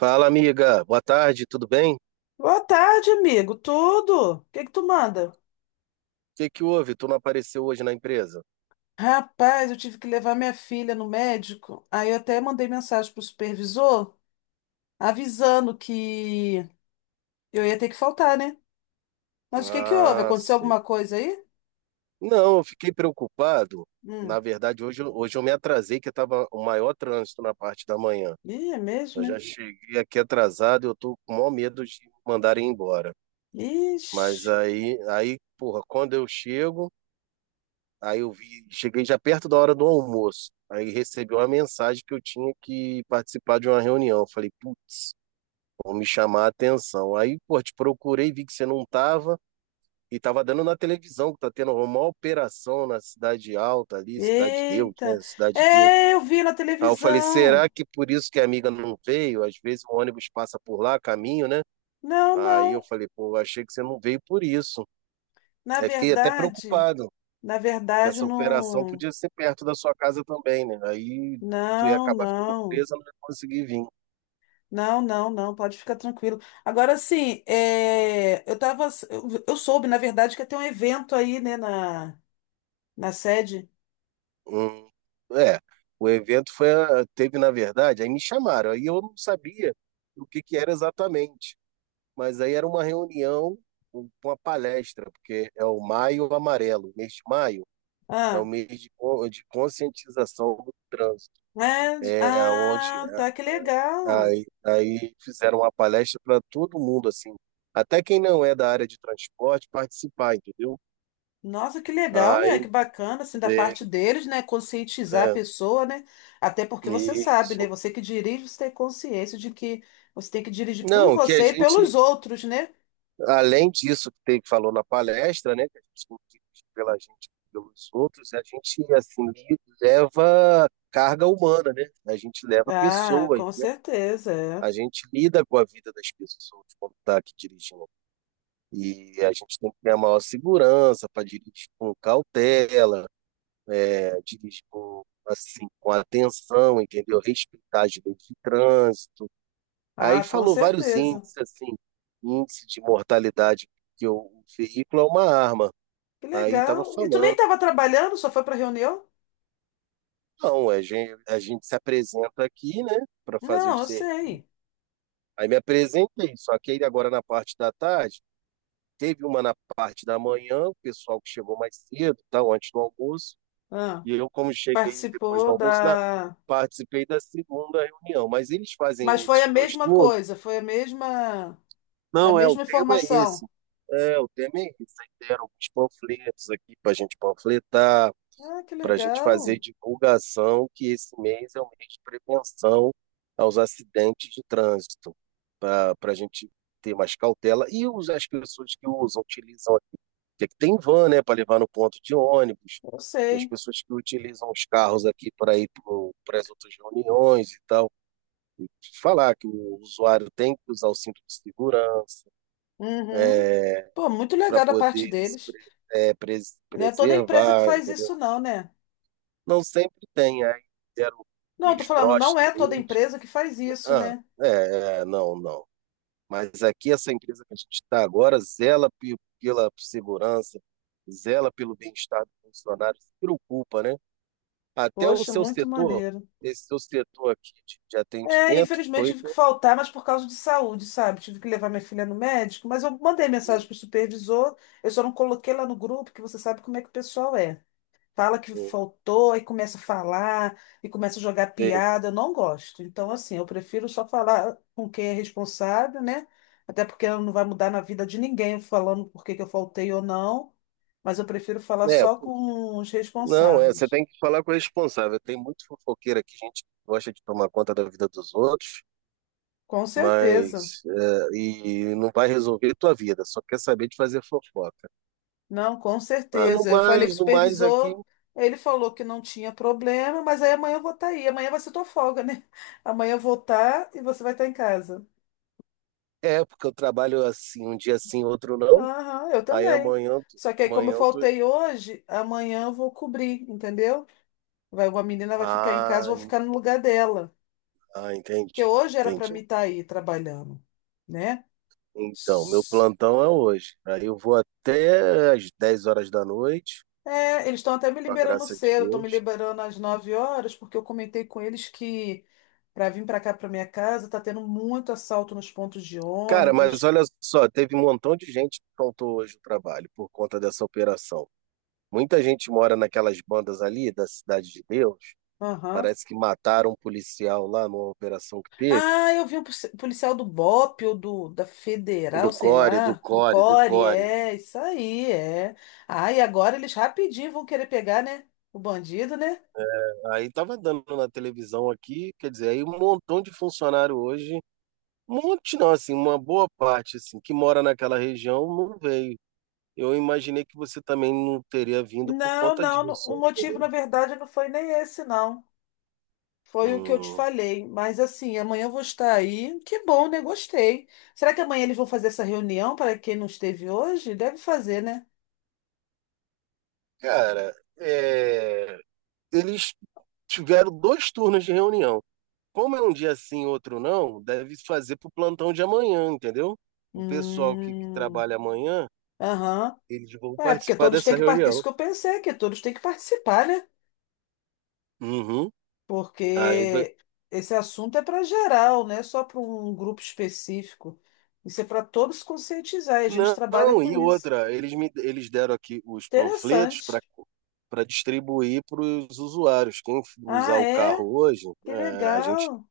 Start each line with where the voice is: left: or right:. right: Fala, amiga. Boa tarde, tudo bem? O
left: Boa tarde, amigo. Tudo? O que que tu manda?
right: que que houve? Tu não apareceu hoje na empresa?
left: Rapaz, eu tive que levar minha filha no médico. Aí eu até mandei mensagem pro supervisor avisando que eu ia ter que faltar, né? Mas o que que houve?
right: Ah,
left: Aconteceu
right: sim.
left: alguma coisa aí?
right: Não, eu fiquei preocupado. Na
left: Hum.
right: verdade, hoje eu me atrasei, que estava o maior trânsito na parte da manhã.
left: Ih, é mesmo,
right: Eu já
left: né?
right: cheguei aqui atrasado, e eu tô com o maior medo de me mandarem embora.
left: Ixi.
right: Mas aí, porra, quando eu chego, aí eu vi, cheguei já perto da hora do almoço. Aí recebi uma mensagem que eu tinha que participar de uma reunião. Eu falei, putz. Vão me chamar a atenção. Aí, pô, te procurei, vi que você não tava e tava dando na televisão que tá tendo uma operação na Cidade Alta ali, Cidade de Deus, né?
left: Eita.
right: Cidade de Deus.
left: É, eu vi na
right: Aí eu falei, será
left: televisão.
right: que por isso que a amiga não veio? Às vezes o ônibus passa por lá, caminho, né?
left: Não,
right: Aí eu
left: não.
right: falei, pô, achei que você não veio por isso.
left: Na
right: Aí fiquei até
left: verdade,
right: preocupado,
left: na
right: que
left: verdade,
right: essa operação
left: não.
right: podia ser perto da sua casa também, né? Aí tu ia
left: Não,
right: acabar ficando
left: não.
right: presa, não ia conseguir vir.
left: Não, não, não, pode ficar tranquilo. Agora, assim, eu tava, eu soube, na verdade, que ia ter um evento aí, né, na sede.
right: Hum, é, o evento foi, teve, na verdade, aí me chamaram, aí eu não sabia o que que era exatamente, mas aí era uma reunião, uma palestra, porque é o Maio Amarelo, o mês de maio é o
left: Ah,
right: mês de conscientização do trânsito,
left: é,
right: é onde
left: ah,
right: é,
left: tá, que legal.
right: aí fizeram uma palestra para todo mundo, assim, até quem não é da área de transporte participar, entendeu?
left: Nossa, que legal, né? Que
right: Aí
left: bacana, assim, da
right: veio,
left: parte deles, né? Conscientizar a
right: é,
left: pessoa, né? Até porque você sabe, né?
right: isso.
left: Você que dirige, você tem consciência de que você tem que dirigir por
right: Não, que a
left: você e
right: gente
left: pelos outros, né?
right: além disso que teve que falou na palestra, né, que a gente tem pela gente pelos outros, a gente assim leva carga humana, né? A gente leva
left: Ah,
right: pessoas,
left: com
right: né?
left: certeza, é.
right: A gente lida com a vida das pessoas quando está aqui dirigindo. E a gente tem que ter a maior segurança para dirigir com cautela, né? Dirigir com, assim, com atenção, entendeu? Respeitar as leis de trânsito. Aí
left: Ah, com
right: falou vários
left: certeza.
right: índices, assim, índice de mortalidade, que o veículo é uma arma.
left: Que
right: Aí tava
left: legal. E tu nem
right: falando,
left: estava trabalhando, só foi para reunião?
right: não, a gente se apresenta aqui, né, para fazer
left: Não,
right: os
left: eu
right: serviços.
left: sei.
right: Aí me apresentei, só que aí agora na parte da tarde, teve uma na parte da manhã, o pessoal que chegou mais cedo, tal, antes do almoço,
left: Ah,
right: e eu, como cheguei depois do
left: participou
right: almoço,
left: da.
right: participei da segunda reunião. Mas eles
left: Mas
right: fazem
left: foi a
right: esses dois
left: mesma
right: turnos?
left: coisa, foi a
right: Não, é, o
left: mesma
right: tema é esse.
left: informação.
right: É, o tema é esse. Aí deram uns panfletos aqui para a gente panfletar,
left: Ah, que
right: para a gente fazer
left: legal.
right: divulgação que esse mês é o mês de prevenção aos acidentes de trânsito, para a gente ter mais cautela. E as pessoas que usam, utilizam aqui, que tem van, né, para levar no ponto de ônibus,
left: Eu
right: as
left: sei.
right: pessoas que utilizam os carros aqui para ir para as outras reuniões e tal, falar que o usuário tem que usar o cinto de segurança
left: Uhum. Pô, muito
right: para
left: legal da parte
right: poder se
left: deles.
right: pre, é, pres,
left: Não é toda empresa que
right: preservar,
left: faz
right: entendeu?
left: isso, não, né?
right: Não sempre tem, aí deram
left: Não, eu tô
right: uns
left: falando, não
right: broches.
left: é toda empresa que faz isso,
right: Ah,
left: né?
right: é, é, não, não. Mas aqui essa empresa que a gente está agora zela pela segurança, zela pelo bem-estar dos funcionários se preocupa, né? Até o
left: Poxa,
right: seu
left: muito
right: setor,
left: maneiro.
right: esse seu setor aqui de
left: É,
right: atendimento
left: infelizmente
right: foi
left: tive que
right: com-
left: faltar, mas por causa de saúde, sabe? Tive que levar minha filha no médico, mas eu mandei
right: hum,
left: mensagem pro supervisor, eu só não coloquei lá no grupo, que você sabe como é que o pessoal é. Fala que
right: hum,
left: faltou, aí começa a falar, e começa a jogar
right: tem-
left: piada, eu não gosto. Então, assim, eu prefiro só falar com quem é responsável, né? Até porque não vai mudar na vida de ninguém falando por que que eu faltei ou não, mas eu prefiro falar
right: é,
left: só
right: pô,
left: com os
right: não, você
left: responsáveis.
right: tem que falar com o responsável. Tem muito fofoqueiro aqui, gente que gosta de tomar conta da vida dos outros.
left: Com certeza.
right: Mas e não vai resolver tua vida, só quer saber de fazer fofoca.
left: Não, com
right: Mas no
left: certeza. Eu falei com
right: mais,
left: o
right: no mais aqui
left: supervisor, ele falou que não tinha problema, mas aí amanhã eu vou estar aí. Amanhã vai ser tua folga, né? Amanhã eu vou estar e você vai estar em casa.
right: é porque eu trabalho assim, um dia sim, outro não.
left: Aham, eu
right: Aí
left: também.
right: amanhã,
left: Só que aí, como eu
right: amanhã eu tô.
left: faltei hoje, amanhã eu vou cobrir, entendeu? Vai, uma menina vai ficar em casa, eu
right: Ah,
left: vou ficar no lugar dela.
right: ah,
left: Porque
right: entendi,
left: hoje era para
right: entendi.
left: mim estar aí trabalhando, né?
right: Então, meu plantão é hoje. Aí eu vou até às 10 horas da noite,
left: É, eles estão até me
right: com a
left: liberando
right: graça de
left: cedo, estão me
right: Deus.
left: liberando às 9 horas, porque eu comentei com eles que para vir para cá, para minha casa, tá tendo muito assalto nos pontos de
right: Cara, mas
left: ônibus.
right: olha só, teve um montão de gente que faltou hoje o trabalho por conta dessa operação. Muita gente mora naquelas bandas ali da Cidade de Deus.
left: Aham.
right: Parece que mataram um policial lá numa operação que teve.
left: Ah, eu vi um policial do BOP ou da
right: Do
left: Federal, sei
right: Core, do
left: lá, do
right: Core, do
left: CORE,
right: Core.
left: é, isso aí, é. Ah, e agora eles rapidinho vão querer pegar, né? O bandido, né?
right: Aí tava dando na televisão aqui, quer dizer, aí um montão de funcionário hoje, um monte não, assim, uma boa parte, assim, que mora naquela região não veio. Eu imaginei que você também não teria vindo por conta
left: Não,
right: disso.
left: o motivo, na verdade, não foi nem esse, não. Foi o que eu te
right: Hum,
left: falei. Mas assim, amanhã eu vou estar aí. Que bom, né? Gostei. Será que amanhã eles vão fazer essa reunião para quem não esteve hoje? Deve fazer, né?
right: Cara, eles tiveram dois turnos de reunião. Como é um dia sim, outro não, deve fazer para o plantão de amanhã, entendeu? O pessoal que
left: Hum.
right: trabalha amanhã,
left: Aham.
right: eles vão
left: É, porque
right: participar
left: todos têm
right: dessa
left: que participar.
right: reunião.
left: Isso que eu pensei, que todos têm que participar, né?
right: Uhum. Aí vai-
left: Porque esse assunto é para geral, não é só para um grupo específico. Isso é para todos conscientizar. E a gente trabalha
right: Não, e
left: com isso.
right: outra, eles deram aqui os panfletos
left: Interessante.
right: para distribuir para os usuários. Quem usar
left: Ah,
right: o
left: é?
right: carro hoje,
left: Que legal.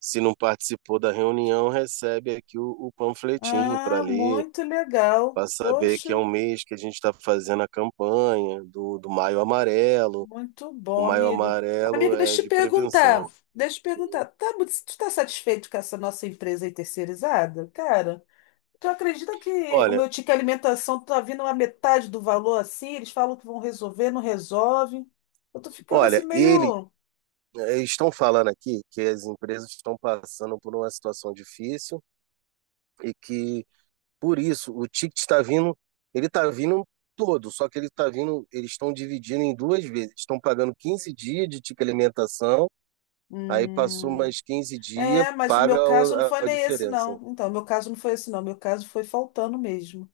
right: se não participou da reunião, recebe aqui o panfletinho para
left: Ah,
right: ler,
left: muito legal.
right: para saber que é um
left: Poxa.
right: mês que a gente está fazendo a campanha do Maio Amarelo.
left: Muito
right: O
left: bom,
right: Maio
left: amigo.
right: Amarelo
left: Amigo,
right: é
left: deixa eu te
right: de
left: perguntar.
right: prevenção.
left: Deixa eu te perguntar. Tu tá satisfeito com essa nossa empresa aí terceirizada? Cara, tu acredita que o
right: Olha,
left: meu ticket alimentação tá vindo a metade do valor assim? Eles falam que vão resolver, não resolve. Eu tô ficando assim
right: olha,
left: meio.
right: estão falando aqui que as empresas estão passando por uma situação difícil e que por isso o ticket está vindo, ele está vindo todo, só que ele está vindo, eles estão dividindo em duas vezes. Estão pagando 15 dias de ticket alimentação, aí passou
left: Hum,
right: mais 15 dias,
left: é, mas o
right: paga
left: meu caso não foi
right: a
left: nem esse,
right: diferença.
left: não. Então, o meu caso não foi esse, não. O meu caso foi faltando mesmo.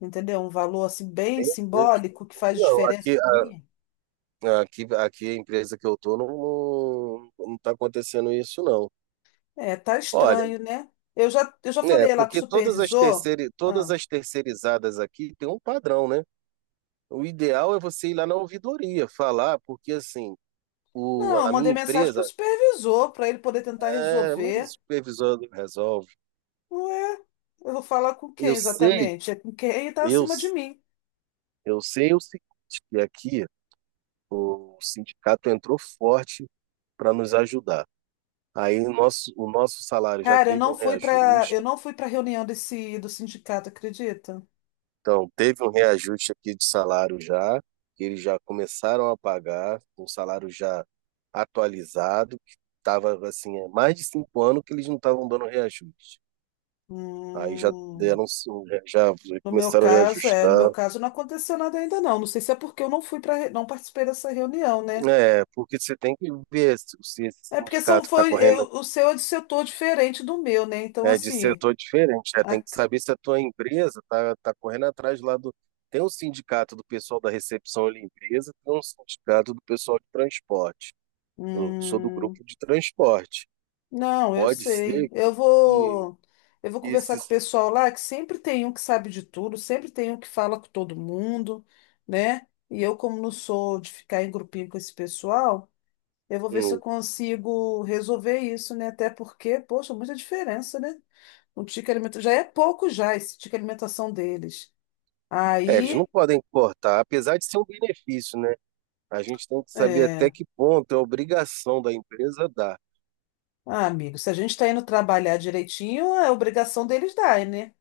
left: Entendeu? Um valor assim bem
right: Meu Deus.
left: simbólico que faz
right: Não,
left: diferença
right: aqui,
left: para mim.
right: aqui a empresa que eu tô não, não, não tá acontecendo isso, não.
left: É, tá
right: Olha,
left: estranho, né? Eu já
right: é,
left: falei lá com o
right: porque todas as
left: supervisor.
right: terceiri- todas
left: Ah,
right: as terceirizadas aqui têm um padrão, né? O ideal é você ir lá na ouvidoria falar, porque assim,
left: não, eu
right: a minha
left: mandei mensagem pro
right: empresa,
left: supervisor para ele poder tentar
right: mas o
left: resolver.
right: supervisor não resolve.
left: Ué, eu vou falar com quem
right: Eu sei,
left: exatamente? É com quem tá
right: eu,
left: acima de mim.
right: eu sei o seguinte, que aqui o sindicato entrou forte para nos ajudar. Aí o nosso salário já
left: Cara,
right: teve um reajuste.
left: eu não fui para reunião desse do sindicato, acredita?
right: Então, teve um reajuste aqui de salário já, que eles já começaram a pagar, um salário já atualizado, que estava assim, há mais de 5 anos que eles não estavam dando reajuste. Aí já
left: Hum,
right: deram, já começaram a
left: no meu
right: reajustar.
left: caso não aconteceu nada ainda não. Não sei se é porque eu não fui para não participei dessa reunião, né?
right: É, porque você tem que ver se esse
left: É porque são
right: sindicato está
left: foi
right: correndo,
left: eu- O seu é de setor diferente do meu, né? Então
right: é, de
left: assim,
right: setor diferente, né? Tem que saber se a tua empresa está tá tá correndo atrás lá do. Tem um sindicato do pessoal da recepção e limpeza, tem um sindicato do pessoal de transporte. Eu sou do
left: hum,
right: grupo de transporte.
left: não, eu
right: Pode
left: sei.
right: ser que, que
left: Eu vou conversar com o
right: esses.
left: pessoal lá, que sempre tem um que sabe de tudo, sempre tem um que fala com todo mundo, né? E eu, como não sou de ficar em grupinho com esse pessoal, eu vou ver se eu
right: hum,
left: consigo resolver isso, né? Até porque, poxa, muita diferença, né? Um ticket alimentação já é pouco Já esse ticket alimentação deles.
right: Eles não
left: Aí,
right: podem cortar, apesar de ser um benefício, né? A gente tem que saber
left: é...
right: até que ponto é obrigação da empresa dar.
left: ah, amigo, se a gente está indo trabalhar direitinho, é obrigação deles dar, né?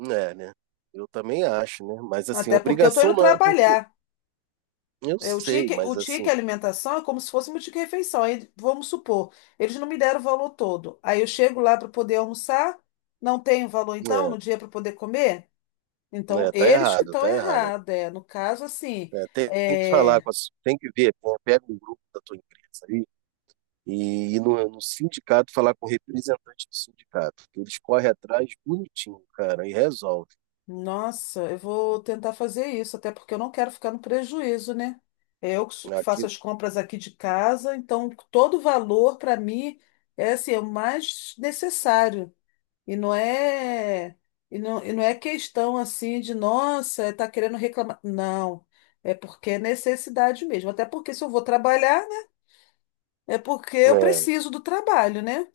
right: É, né? Eu também acho, né? Mas assim,
left: Até porque eu tô
right: obrigação
left: indo
right: não é porque.
left: trabalhar.
right: Eu
left: O
right: sei,
left: ticket, o
right: mas assim,
left: ticket alimentação é como se fosse meu ticket refeição. Aí, vamos supor, eles não me deram o valor todo. Aí eu chego lá para poder almoçar, não tenho valor então
right: né,
left: no dia para poder comer? Então,
right: né? Tá
left: eles que
right: errado,
left: estão
right: tá errado.
left: errados. É. No caso, assim,
right: É, tem que falar
left: é,
right: tem que ver, pô, pega um grupo da tua empresa aí e ir no sindicato falar com o representante do sindicato, que eles correm atrás bonitinho, cara, e resolve.
left: nossa, eu vou tentar fazer isso, até porque eu não quero ficar no prejuízo, né? Que
right: Aqui,
left: faço as compras aqui de casa, então todo valor para mim é assim, é o mais necessário. E não é, e não é questão assim de, nossa, tá querendo reclamar. Não, é porque é necessidade mesmo. Até porque se eu vou trabalhar, né? É porque eu
right: é,
left: preciso do trabalho, né?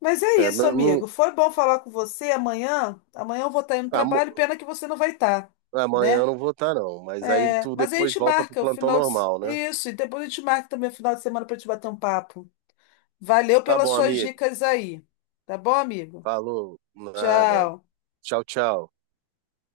left: Mas é
right: é,
left: isso,
right: não, não-
left: amigo. Foi bom falar com você amanhã. Amanhã eu vou estar indo no
right: amo-
left: trabalho, pena que você não vai estar,
right: amanhã eu
left: né?
right: não vou estar, não, mas aí
left: É,
right: tu
left: mas a
right: depois
left: gente
right: volta pro
left: marca o
right: plantão
left: final de...
right: normal, né?
left: Isso, e depois a gente marca também o final de semana para te bater um papo. Valeu
right: Tá
left: pelas
right: bom,
left: suas
right: amigo.
left: dicas aí. Tá bom, amigo?
right: Falou, nada.
left: Tchau.
right: Tchau, tchau.